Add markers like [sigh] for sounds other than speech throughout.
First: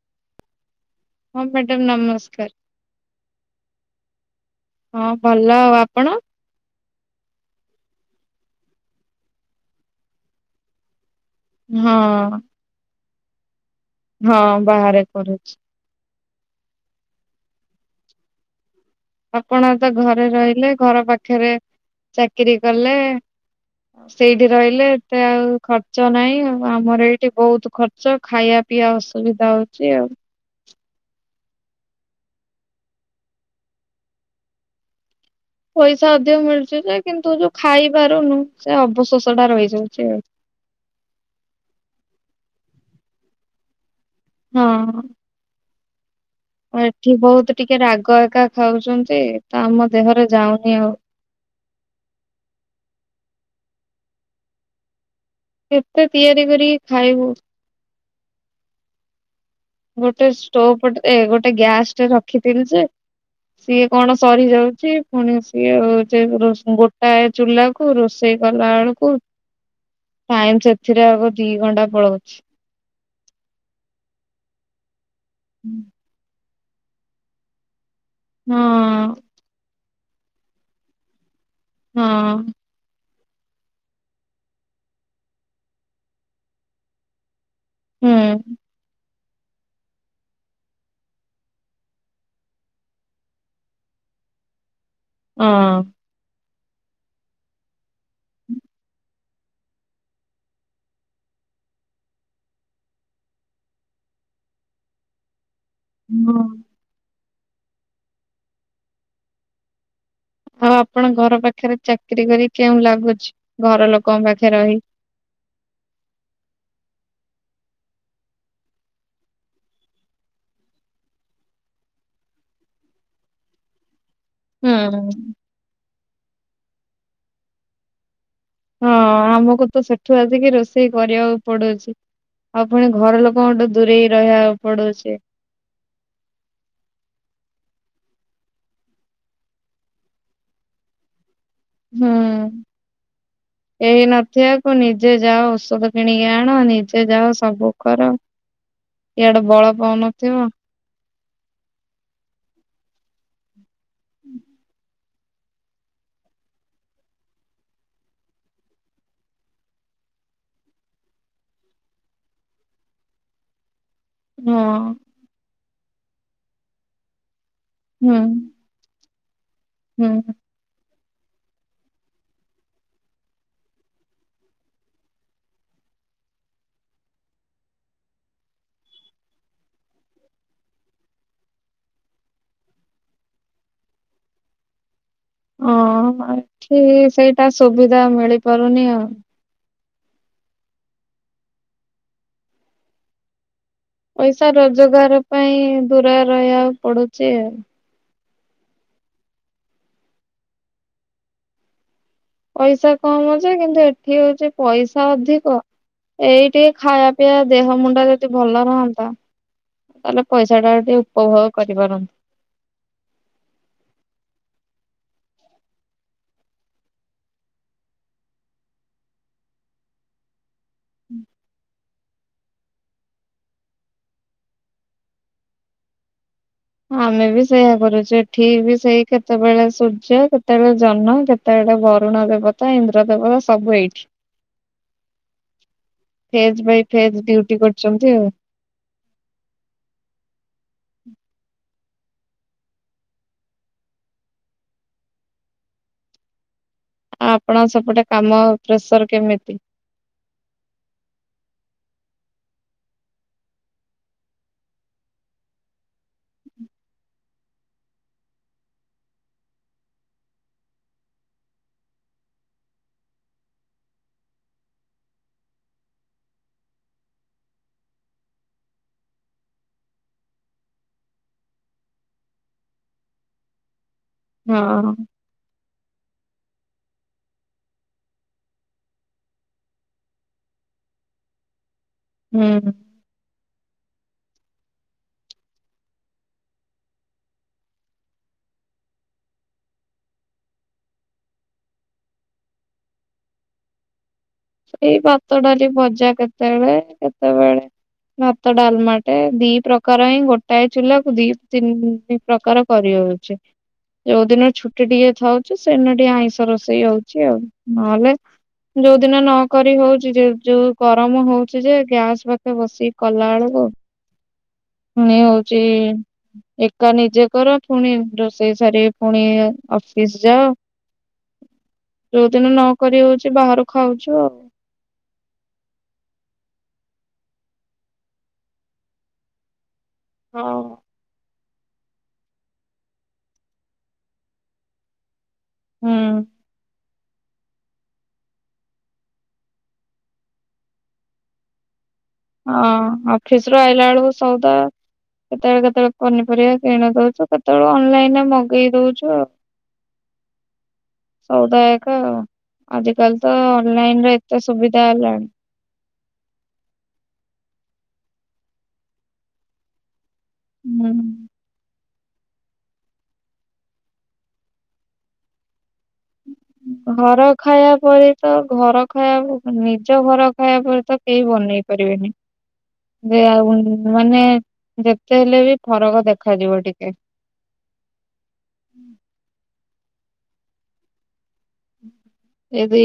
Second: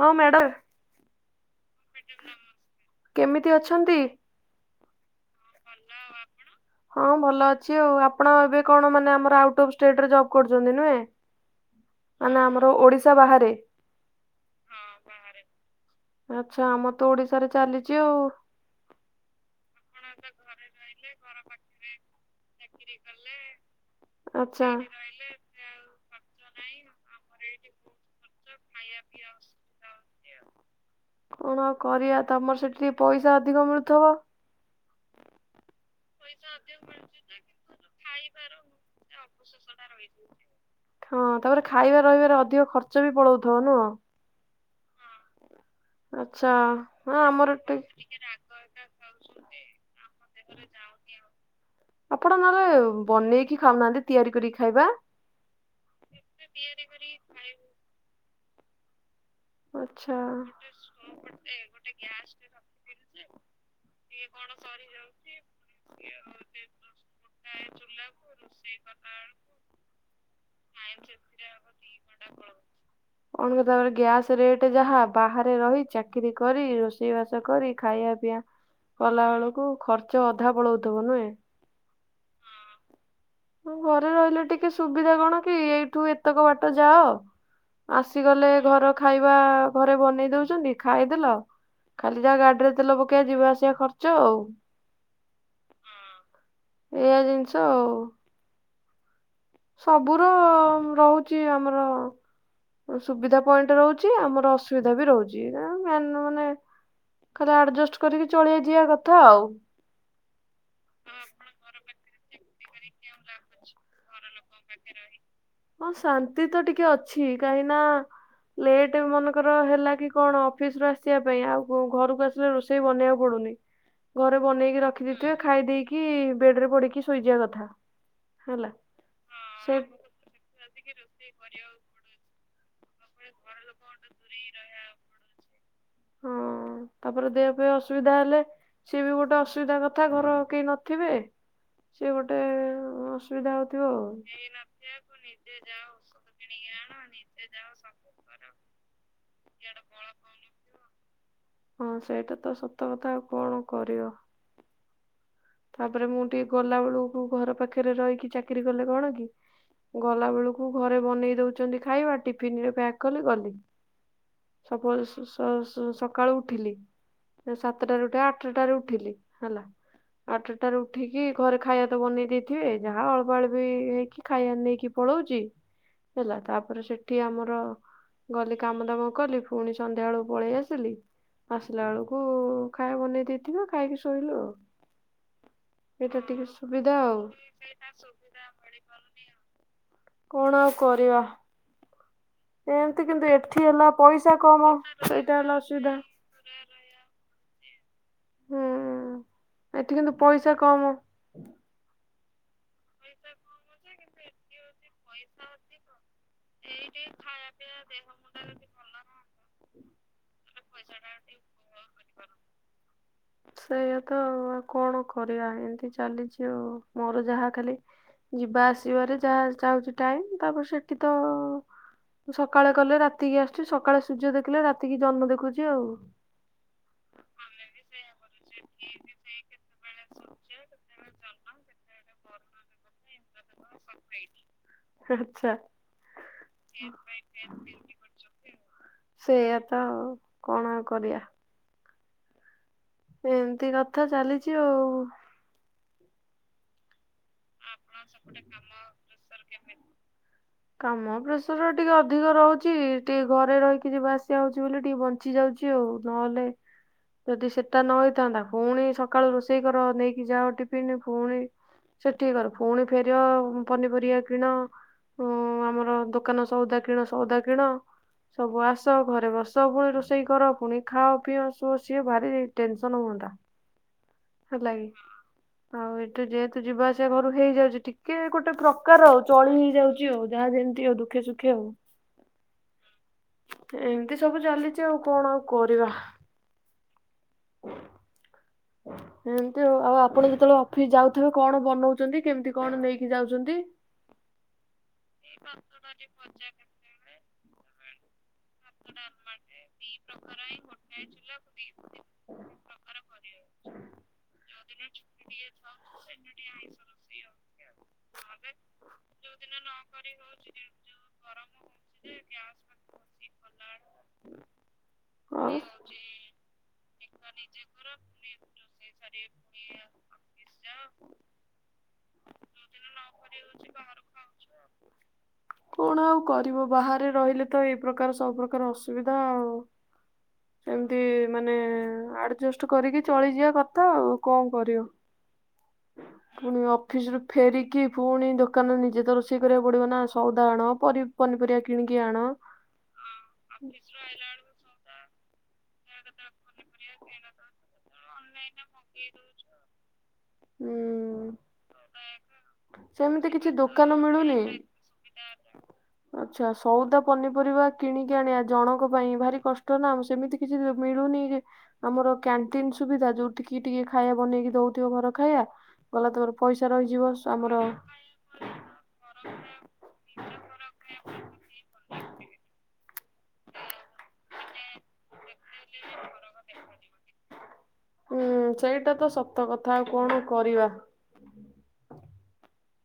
ହଁ ମ୍ୟାଡ଼ାମ୍। ହଁ ମ୍ୟାଡ଼ାମ୍ ନମସ୍କାର। କେମିତି ଅଛନ୍ତି? ହଁ ଭଲ। ଭଲ ଆଉ ଆପଣ? ହଁ ଭଲ ଅଛି ଆଉ। ଆପଣ ଏବେ କଣ ମାନେ ଆମର ଆଉଟ ଅଫ୍ ଷ୍ଟେଟରେ ଜବ୍ କରୁଛନ୍ତି ନୁହେଁ? ହଁ ମାନେ ଆମର ଓଡିଶା ବାହାରେ? ହଁ ବାହାରେ କରୁଛି। ଆଚ୍ଛା। ଆମ ତ ଓଡିଶାରେ ଚାଲିଛି ଆଉ। ଆପଣ ତ ଘରେ ରହିଲେ। ଘର ପାଖରେ ଚାକିରି କଲେ। ସେଇଠି ଆଚ୍ଛା। ରହିଲେ ଏତେ ଆଉ ଖର୍ଚ୍ଚ ନାହିଁ ଆଉ। ଆମର ଏଇଠି ବହୁତ ଖର୍ ର୍ଚ୍ଚ। ଖାଇବା ପିଇବା ଅସୁବିଧା ହଉଛି ଆଉ। କଣ ଆଉ କରିବା ତମର ସେଠି ଟିକେ ପଇସା ଅଧିକ ମିଳୁଥିବ? ପଇସା ଅଧିକ ମିଳୁଚ ଯେ, କିନ୍ତୁ ଯୋଉ ଖାଇ ପାରୁନୁ! ସେ ଅବଶୋଷ ଟା ରହିଯାଉଛି। ହଁ। ତାପରେ ଖାଇବା ରହିବାରେ ଅଧିକ ଖର୍ଚ୍ଚ ବି ପଳଉଥିବ ନୁହଁ? ହଁ। ଆଚ୍ଛା। ହଁ ଏଠି ଆମର ବହୁତ ଟିକେ ରାଗ ଏକା ଖାଉଛନ୍ତି। ତ ଆମ ଦେହରେ ଯାଉନି ଆଉ। ଆପଣ ନହେଲେ ବନେଇକି ଖାଉନାହାନ୍ତି ତିଆରି କରିକି ଖାଇବା? କେତେ ତିଆରି କରିକି ଖାଇବୁ? ଗୋଟେ ଆଚ୍ଛା। ଷ୍ଟୋଭ ଟେ ଏ ଗୋଟେ ଗ୍ୟାସ୍ ଟେ ରଖିଥିଲି ଯେ! ସିଏ କଣ ସରିଯାଉଛି। ପୁଣି ସିଏ ହଉ [inaudible] ଗୋଟା ଚୁଲା କୁ ରୋଷେଇ କଲା ବେଳକୁ କୁ ଟାଇମ୍ ସେଥିରେ ଆଗ ଦି ଘଣ୍ଟା ପଳଉଛି। [inaudible] ତାପରେ ଗ୍ୟାସ ରେଟ ଯାହା ବାହାରେ ରହିଛ! ଚାକିରି କରି, ରୋଷେଇବାସ କରି, ଖାଇବା ପିଇଆ ହଁ କଲା ବେଳକୁ ଖର୍ ଖର୍ଚ୍ଚ ଅଧା ପଳଉଥିବ ନୁହେଁ? ହଁ। ହଁ। ଘରେ ରହିଲେ ଟିକେ ସୁବିଧା କଣ କି? ଏଇଠୁ ଏତକ ବାଟ ଯାଅ। ହୁଁ ଆସିଗଲେ ହଁ। ଘର ଖାଇବା ଘରେ ବନେଇ ଦଉଛନ୍ତି ଖାଇଦେଲ। ଖାଲି ଯାହା ଗାଡିରେ ତେଲ ପକେଇବା, ଯିବା ଆସିବା ଖର୍ଚ୍ଚ ଆଉ। ଉମ୍ ଏଆ ଜିନିଷ ଆଉ। ସବୁର ରହୁଛି ଆମର ସୁବିଧା ପଏଣ୍ଟ ରହୁଛି ଆମର ଅସୁବିଧା ବି ରହୁଛି। ଏ [inaudible] ହଁ। ଖାଲି ଆଡଜେଷ୍ଟ କରି ଚଳେଇ ଯିଆ କଥା ଆଉ। ଆଉ ଆପଣ ଘର ପାଖରେ ଚାକିରୀ କରି କେଉଁ ଲାଗୁଛି? ଘର ଲୋକଙ୍କ ପାଖରେ ରହି। ହଁ ଶାନ୍ତି ତ ଟିକେ ଅଛି। କାହିଁ ନା! ଲେଟ୍ ମନେକର ହେଲା କି କଣ ଅଫିସ ରୁ ଆସିବା ପାଇଁ। ଆଉ ଘରକୁ ଆସିଲେ ରୋଷେଇ ବନେଇବାକୁ ପଡୁନି। ଘରେ ହୁଁ ବନେଇକି ରଖି ଦେଇଥିବେ। ଖାଇ ଦେଇକି ବେଡରେ ପଡିକି ଶୋଇଯିବା କଥା। ହେଲା। ହଁ ଆମକୁ ସେ ତ ସେଠୁ ଆସିକି ରୋଷେଇ କରିୟାକୁ ପଡୁଛି। ଆଉ ପୁଣି ଘର ଲୋକଙ୍କଠୁ ଦୂରେଇ ରହିବାକୁ ପଡୁଚି। ହଁ, ତାପରେ ଦେହ ପେୟ ପାଇଁ ଅସୁବିଧା ହେଲେ ସିଏ ବି ଗୋଟେ ଅସୁବିଧା କଥା। ଘରେ ଆଉ କେହି ନଥିବେ। ସିଏ ଗୋଟେ ହୁଁ। ଅସୁବିଧା ହଉଥିବ କେହି ଆଉ। କେହି ନଥିବାକୁ ନଥିଆକୁ ନିଜେ ଔଷଧ ଯାଅ କିଣିକି ଆଣ। ନିଜେ ଯାଅ ସବୁ କର୍ ହେଲୋ ଇଆଡୁ ବଳ ପାଉନଥିବ। ହଁ ସେଇଟା ତ ସତ କଥା। ଆଉ କଣ କରିବ? ତାପରେ ମୁଁ ଟିକେ ଗଲା ବେଳକୁ, ଘର ପାଖରେ ରହିକି ଚାକିରି କଲେ କଣ କି? ଗଲା ବେଳକୁ ଘରେ ବନେଇ ଦଉଚନ୍ତି ଖାଇବା। ଟିଫିନ୍ ରେ ପ୍ୟାକ୍ କଲି ଗଲି। ହଁ ସକାଳୁ ସେ ସ-ସ ସକାଳୁ ଉଠିଲି। ସେ ସକ୍ ତଟାରୁ ହୁଁ ଉଠେ, ଆଠଟାରେ ଉଠିଲି। ହେଲା ହୁଁ ଠଟାରେ ଉଠିକି ଘରେ ଖାଇବା ତ ବନେଇ ଦେଇଥିବେ। ଯାହା ଅଳ୍ପ ଅଳ୍ପି ହେଇକି ଖାଇବା ନେଇକି ପଳଉଚି ହେଲା ତାପରେ ସେଠି ଆମର ଗଲି କାମ ଦାମ କଲି ଫୁଣି ସନ୍ଧ୍ୟାଏଳକୁ ପଳେଇ ଆସିଲି। ଆସିଲା ବେଳକୁ ଖାଇବା ବନେଇ ଦେଇେଇଥିବେ, ଖାଇକି ଶୋଇଲୁ ଆଉ। ହଁ ଏଇଟା ଟିକେ ଏଠି ସୁବିଧା ଆଉ। ସେଇଟା ସୁବିଧା ମିଳିପାରୁନି ଆଉ କଣ ଆଉ କରିବା? ଏମିତି କିନ୍ତୁ ଏଠି ହେଲା ପଇସା କମ ରୋଜଗାର ସେଇଟା ହେଲା ପାଇଁ ଅସୁବିଧା ଦୂୁରରେ ରହିଆକୁ ପଡୁଛି ଆଉ। ହଁ ଏଠି କିନ୍ତୁ ପଇସା କମ। ପଇସା କମ ଯେ, କିନ୍ତୁ ଏଠି ହଉଛି ପଇସା ଅଧିକ। ଏଇ ଟିକେ ପିଇଆ ଦେହ ମୁଣ୍ଡ ଯଦି ଭଲ ରହନ୍ତା। ତାଲେ ପଇସା ଟା ଟିକେ ଉପଭୋଗ କରିପାର [inaudible] ସେଇୟାତ ଆଉ ଆଉ କଣ କରିବା ଏମିତି ଚାଲିଛି ଆଉ, ମୋର ଯାହା ଖାଲି ଯିବା ଆସିବାରେ ଯାହା ଯାଉଚି ଟାଇମ୍। ତାପରେ ସେଠି ତ ସକାଳେ ଗଲେ ରାତିକି ଆସୁଛି। ସକାଳେ ସୂର୍ଯ୍ୟ ଦେଖିଲେ ରାତିକି ଜହ୍ନ ଦେଖୁଛି ଆଉ। ଆମେ ବି ସେଇଆ କରୁଛୁ। ଏଠି ବି ସେଇ କେତେବେଳେ ସୂର୍ଯ୍ୟ, କେତେବେଳେ ଜହ୍ନ। କେତ କେତେବେଳେ ବରୁଣ ଦେବତା ଇନ୍ଦ୍ର ଦେବତା ସବୁ ଏଇ ଆଚ୍ଛା [inaudible] ଫେଜ ଭାଇ ଫେଜ ଡ୍ୟୁଟି କରିଛନ୍ତି ଆଉ ସେଇଆ ତ କଣ କରିବା। ଏମିତି କଥା ଚାଲିଛି ଆଉ। ଆଉ ଆପଣ ସପଟେ କାମ ପ୍ରେସର କେମିତି? କାମ ପ୍ରେସର ଟିକେ ଅଧିକ ରହୁଛି। ଟିକେ ଘରେ ରହିକି ଯିବା ଆସିବା ହଉଛି ବୋଲି ଟିକେ ବଞ୍ଚି ଯାଉଛି। ଚି ଆଉ ନହେଲେ ଯଦି ସେଟା ନ ହେଇଥାନ୍ତା। ପୁଣି ସକାଳୁ ରୋଷେଇ କର ନେଇକି ଯାଅ ଟିଫିନ ପୁଣି ସେଠିକ କର ପୁଣି ଫେର ପନିପରିବା କିଣ ହଁ ଆମର ଦୋକାନ ସଉଦା କିଣ ସଉଦା କିଣ ସବୁ ଆସ ଘରେ ବସ ପୁଣି ରୋଷେଇ କର ପୁଣି ଖାଅ ପିଅ ସୁଅ ସିଏ ଭାରି ଟେନସନ ହୁଅନ୍ତା [inaudible] ହେଲାକି ହଁ ଆଉ ଏଠୁ ଯେ ତୁ ଯିବାଆସିବା ଘରୁ ହେଇଯାଉଛି ଟିକେ ଗୋଟେ ପ୍ରକାର ଆଉ। ଚଳି ହେଇଯାଉଛି ଆଉ ଯାହା ଯେମିତି ଆଉ ଦୁଖେ ସୁଖେ ଆଉ। ହୁଁ ଏମିତି ସବୁ ଚାଲିଛି। ଆଉ କଣ ଆଉ କରିବା? [inaudible] [inaudible] ଏମତି ଆଉ ଆପଣ ଯେତେବେଳେ ଅଫିସ ଯାଉଥିବେ କଣ ବନଉଛନ୍ତି କେମିତି କଣ ନେଇକି ଯାଉଛନ୍ତି? ସେଇ ଭାତ ଡାଲି ଭଜା କେତେବେଳେ କେତେବେଳେ ଭାତ ଡାଲମାଟେ ଦି ପ୍ରକାର ହିଁ ଗୋଟାଏ ଚୁଲାକୁ ଦି ତିନି ପ୍ରକାର କରିହଉଛି। ଯୋଉଦିନ ଛୁଟି ଟିକେ ଥାଉଛି ସେଦିନ ଟିକେ ଆଇଁଷ ରୋଷେଇ ହଉଛି। ଆଉ ନହେଲେ ଯୋଉଦିନ ନ କରି ହଉଛି ଯୋଉ ଗରମ ହଉଛି ଯେ ଗ୍ୟାସ ପାଖେ ବସିକି କଲାଳକୁ ଫୁଣି ଆଉ ହଉଚି ଏକା ନିଜେ କର ପୁଣି ରୋଷେଇ ସାରି ପୁଣି ଅଫିସ ଯାଅ। ଯାଅ ଯୋଉଦିନ ନ କରି ହଉଛି ବାହାରୁ ଖାଉଛୁ। ଆଉ କଣ ଆଉ କରିବ ବାହାରେ ରହିଲେ ତ ଏଇ ପ୍ରକାର ସବୁପକାର ଅସୁବିଧା। ଆଉ ହଉ ଏମିତି ମାନେ ଆଡ଼ଜଷ୍ଟ କରିକି ଚଳିଯିବା କଥା ଆଉ କଣ କରିବ। ହୁଁ ପୁଣି ଅଫିସୁ ଫେରିକି ପୁଣି ଦୋକାନ ନିଜେ ତ ରୋଷେଇ କରିବାକୁ ପଡିବ ନା ସଉଦା ଆଣ ପରି ପନିପରିଆ କ କିଣିକଆଣ। ହଁ ଅଫିସ ରୁ ଆଇଲା ବେଳକୁ ସଉଦା କେତେ କେତେ କେତେବେଳେ ପନିପରିବା କିଣି ଦଉଛ କେତେବେଳୁ ଅନଲାଇନ ରେ ମଗେଇ ଦଉଛୁ ଆଉ ହୁଁ ସଉଦା ଆଜିକାଲି ସେମିତି ତ କିଛି ଦୋକାନ ଅନଲାଇନ ରେ ଏତେ ମିଳୁନି ସୁବିଧା ହେଲାଣି। ଆଚ୍ଛା ସଉଦା ପନିପରିବା କିଣିକି ଆଣିବା ଜଣଙ୍କ ପାଇଁ ଭାରି କଷ୍ଟ। ନା ସେମିତି କିଛି ହୁଁ। ମିଳୁନି ଆମର କ୍ୟାଣ୍ଟିନ ସୁବିଧା ଯୋଉଠି ଟିକେ ଖାଇବା ବନେଇକି ଦଉଥିବ ଘର ଖାଇବା। ଗଲା ତମର ପଇସା ରହିଯିବ ଘର ଆମର ଖାଇବା ପରି ତ ଘର ଖାଇବା ନିଜ ଘର ଖାଇବା ପରେ ତ କେହି ବନେଇ ପାରିବେନି। ଯେ ଆଉ ମାନେ ଯେତେ ହେଲେ ବି ଫରକ ଦେଖାଯିବ ଟିକେ। ହୁଁ ସେଇଟା ତ ସତ କଥା ଆଉ କଣ କରିବା? [inaudible] ଏଦି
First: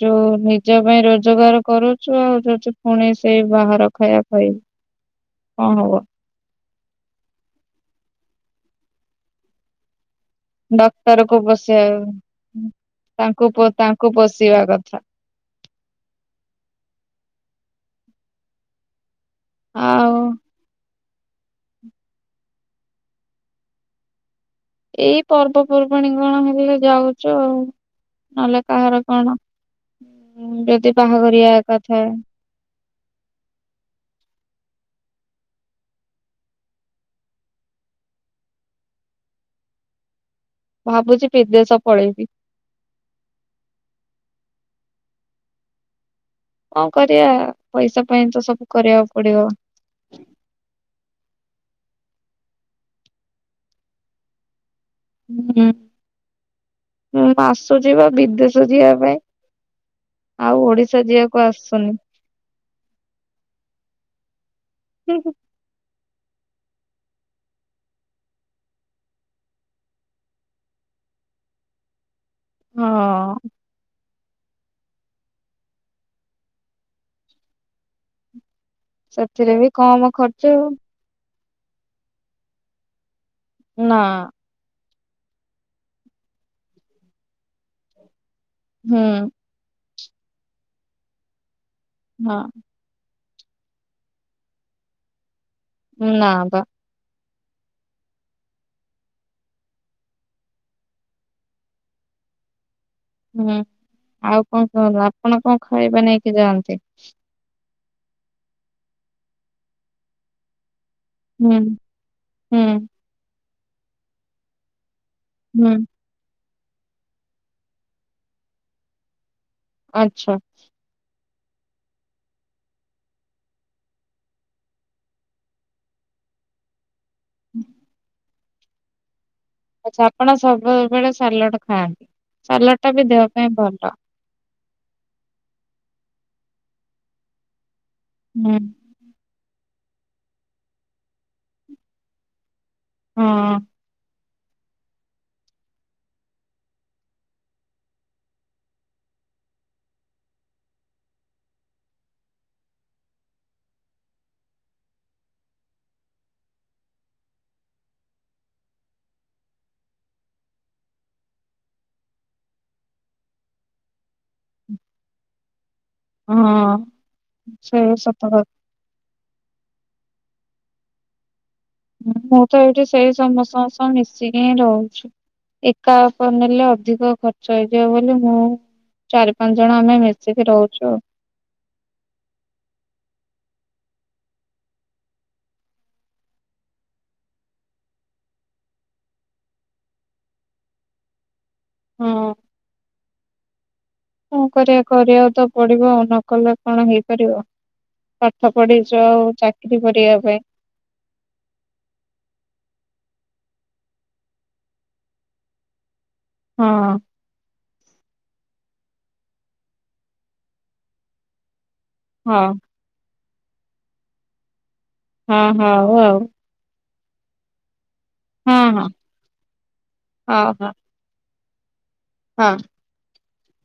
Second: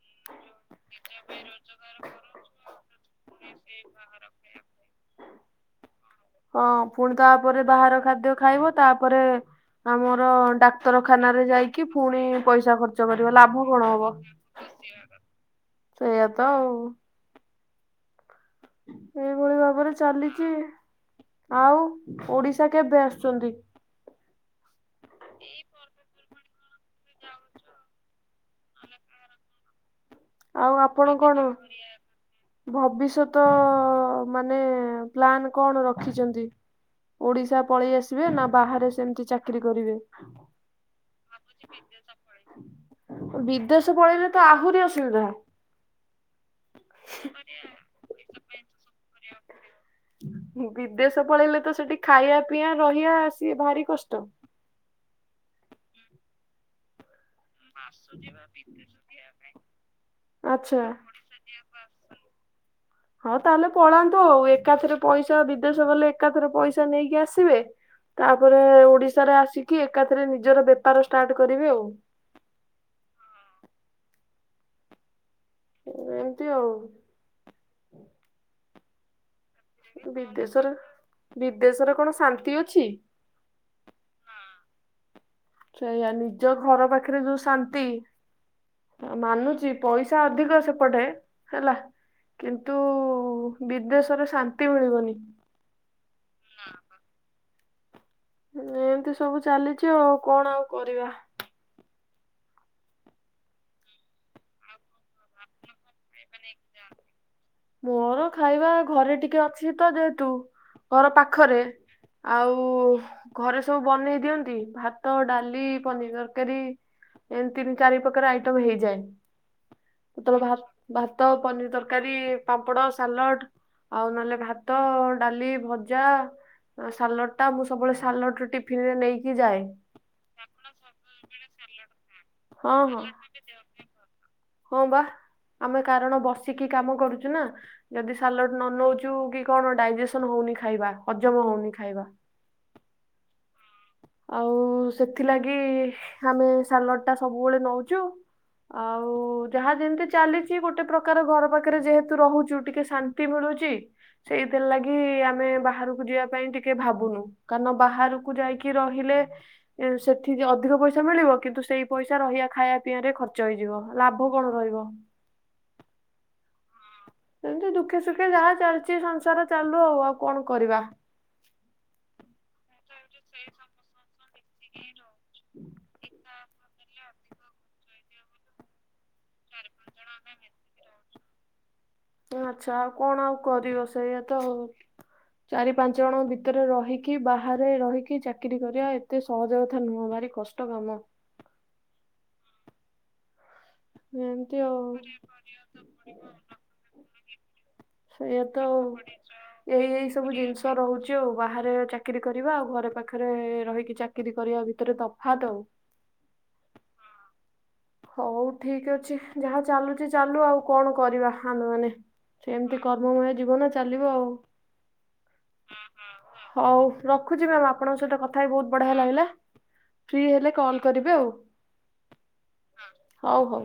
ଯୋଉ ନିଜ ପାଇଁ ରୋଜଗାର କରୁଛୁ ଆଉ ଯ ପୁଣି ସେଇ ବାହାର ଖାଇବା ଖାଇବ। କଣ ହବ? ହଁ ପୁଣି ତାପରେ ବାହାର ଖାଦ୍ୟ ଖାଇବ ତାପରେ ଆମର ଡାକ୍ତର କୁ ଡାକ୍ତରଖାନାରେ ଯାଇକି ବସେଇବା ପୁଣି ପଇସା ଖର୍ଚ୍ଚ କରିବା। ତାଙ୍କୁ ପୋ ଲାଭ କଣ ତାଙ୍କୁ ହବ? ପୋଷିବା କ [inaudible] ସେଇୟାତ ଆଉ ଏଇଭଳି ଭାବରେ ଆଉ ଚାଲିଚି। ଆଉ ଓଡିଶା କେବେ ଆସୁଛନ୍ତି? ଏଇ ପର୍ବପର୍ବାଣୀ କଣ ହେଲେ ଯାଉଛୁ ଆଉ। ନହେଲେ କାହାର କଣ? ଆଉ ଯଦି ଆପଣ ବାହାଘରିଆ କଣ ଏକା ଥାଏ। ଭବିଷ୍ୟତ ମାନେ ପ୍ଲାନ କଣ ରଖିଛନ୍ତି? ଓଡିଶା ପଳେଇ ଆସିବେ ନା ବାହାରେ ସେମିତି ଚାକିରି କରିବେ? ଭାବୁଛି ବିଦେଶ ପଳେଇବି। ବିଦେଶ ପଳେଇଲେ ତ ଆହୁରି ଅସୁବିଧା। କଁ କରିବା ପଇସା ପାଇଁ ତ ସବୁ କରିବାକୁ ପଡିବ। ବିଦେଶ ପଳେଇଲେ ତ ସେଠି ଖାଇବା ପିଇଆ ରହିବା ସିଏ ଭାରି କଷ୍ଟ। ଉଁ ଆସୁଛି ବା ବିଦେଶ ଯିବା ପାଇଁ। ଆଉ ଆଚ୍ଛା। ଓଡିଶା ଯିବା କୁ କ ଆସୁନି। ହଁ ତାହେଲେ ପଳାନ୍ତୁ ଆଉ ଏକାଥରେ ହୁଁ ହୁଁ। ପଇସା ବିଦେଶ ଗଲେ ଏକାଥରେ ପଇସା ନେଇକି ଆସିବେ। ତାପରେ ଓଡିଶାରେ ଆସିକି ଏକାଥରେ ନିଜର ବେପାର ଷ୍ଟାର୍ଟ କରିବି ଆଉ। ହଁ ଏମତି ଆଉ। ସେଥିରେ ବି କମ ଖର୍ଚ୍ଚ ଆଉ। ବିଦେଶରେ ବିଦେଶରେ କଣ ଶାନ୍ତି ଅଛି? ନା ସେଇଆ ନିଜ ଘର ପାଖରେ ଯୋଉ ଶାନ୍ତି। ହୁଁ ମାନୁଛି ପଇସା ଅଧିକ ସେପଟେ ହେଲା, ହଁ କିନ୍ତୁ ତୁ ବିଦେଶରେ ଶାନ୍ତି ମିଳିବନି। ନା ବା। ଏମିତି ସବୁ ଚାଲିଛି ଆଉ କଣ ଆଉ କରିବା? ହୁଁ ଆଉ କଣ କହୁନ୍ତୁ? ଆପଣ କଣ ଖାଇବା ନେଇକି ଯାଆନ୍ତି? ମୋର ଖାଇବା ଘରେ ଟିକେ ଅଛି ତ ଯେହତୁ ଘର ପାଖରେ ହୁଁ ଆଉ ହୁଁ ଘରେ ସବୁ ବନେଇ ଦିଅନ୍ତି। ଭାତ ତ ଡାଲି ହୁଁ ପନିର ତରକାରୀ ଏମ ତିନି ଚାରି ପ୍ରକାର ଆଇଟମ ହେଇଯାଏ। ଆଚ୍ଛା କତ ଭାତ୍ ଭାତ ପନିର ତରକାରୀ ପାମ୍ପଡ ସାଲଡ ଆଉ ନହେଲେ ଭାତ ଡାଲି ଭଜା। ସାଲଡ଼ ଟା ମୁଁ ସବୁବେଳେ ସାଲଡ଼ ଟିଫିନରେ ନେଇକି ଯାଏ। ଆଚ୍ଛା ଆପଣ ସବୁବେଳେ ସାଲଡ ଖାଆନ୍ତି।? ସାଲଡ ହଁ ଟା ହଁ ବି ଦେହ ପାଇଁ ଭଲ। ହଁ, ବା ଆମେ କାରଣ ବସିକି କାମ କରୁଛୁ ନା ଯଦି ସାଲଡ ହୁଁ ନ ନଉଛୁ କି କଣ ଡାଇଜେସନ ହଉନି ଖାଇବା, ହଜମ ହଉନି ଖାଇବା। ହୁଁ ଆଉ ସେଥିଲାଗି ଆମେ ସାଲଡ଼ ଟା ସବୁବେଳେ ନଉଚୁ। ଆଉ ଯାହା ଯେମିତି ଚାଲିଛି ଗୋଟେ ପ୍ରକାର ଘର ପାଖରେ ଯେହେତୁ ରହୁଛୁ ଟିକେ ଶାନ୍ ତିମିଳୁଛି ସେଇଥିର୍ ଲାଗି ଆମେ ବାହାରକୁ ଯିବା ପାଇଁ ଟିକେ ଭାବୁନୁ, କାରଣ ବାହାରକୁ ଯାଇକି କି ରହିଲେ ସେଠି ଅଧିକ ପଇସା ମିଳିବ କିନ୍ତୁ ସେଇ ପଇସା ରହିବା ଖାଇବା ପିଇବା ରେ ଖର୍ଚ୍ଚ ହେଇଯିବ। ଲାଭ କଣ ରହିବ? ହଁ ସେମିତି ସେ ଦୁଃଖେ ସତ ସୁଖେ କଥା। ଯାହା ଚାଲିଛି ସଂସାର ଚାଲୁ ଆଉ, ଆଉ କଣ କରିବା? ମୁଁ ତ ଏଇଠି ସେଇ ସମସ୍ତଙ୍କ ସହ ମିଶିକି ହିଁ ରହୁଛି। ଏକା ଅପର୍ ନେଲେ ଅଧିକ ଖର୍ଚ୍ଚ ହେଇଯିବ ବୋଲି ମୁଁ ଚାରି ପାଞ୍ଚ ଜଣ ଆମେ ମିଶିକି ରହୁଛୁ ଆଉ ଆଚ୍ଛା ଆଉ କଣ ଆଉ କରିବ ସେଇଆତ ଆଉ ଚାରି ପାଞ୍ଚ ଜଣ ଭିତରେ ରହିକି, ବାହାରେ ରହିକି ଚାକିରି କରିବା ଏତେ ସହଜ କଥା ନୁହ। ଭାରି କଷ୍ ଷ୍ଟ କାମ ହଁ କଣ ଏମିତି କରିବା ଆଉ କରିବାକୁ ତ ପଡିବ ଆଉ ନକଲେ କଣ ହେଇପାରିବ? ସେଇଆ ପାଠ ତ ପଢିଛ ଚାକିରୀ କରିବା ପାଇଁ। ତ ରହୁଛି ଆଉ ବାହାରେ ଚାକିରିୀ କରିବା ଆଉ ଘରେ ପାଖରେ ରହିକି ଚାକିରି କରିବା ଭିତରେ ତଫାତ ଆଉ ହଁ ହଉ ଠିକ ଅଛି ଯାହା ଚାଲୁଛି ଚାଲୁ। ଆଉ କଣ କରିବା ଆମେମାନେ ହଁ ସେମତି କର୍ମମୟ ଜୀବନ ଚାଲିବ ଆଉ। ହଁ ହଉ ଆଉ ହଁ-ହଁ-ହଁ ହଉ ରଖୁଛି ମ୍ୟାମ୍ ଆପଣଙ୍କ ସହିତ କଥା ବି ହଁ ବହୁତ ହଁ ବଢ଼ିଆ ଲାଗିଲା ଫ୍ରି ହଉ ହେଲେ ହଉ କଲ୍ କରିବେ ଆଉ ହଁ ହଁ ହଉ ହଉ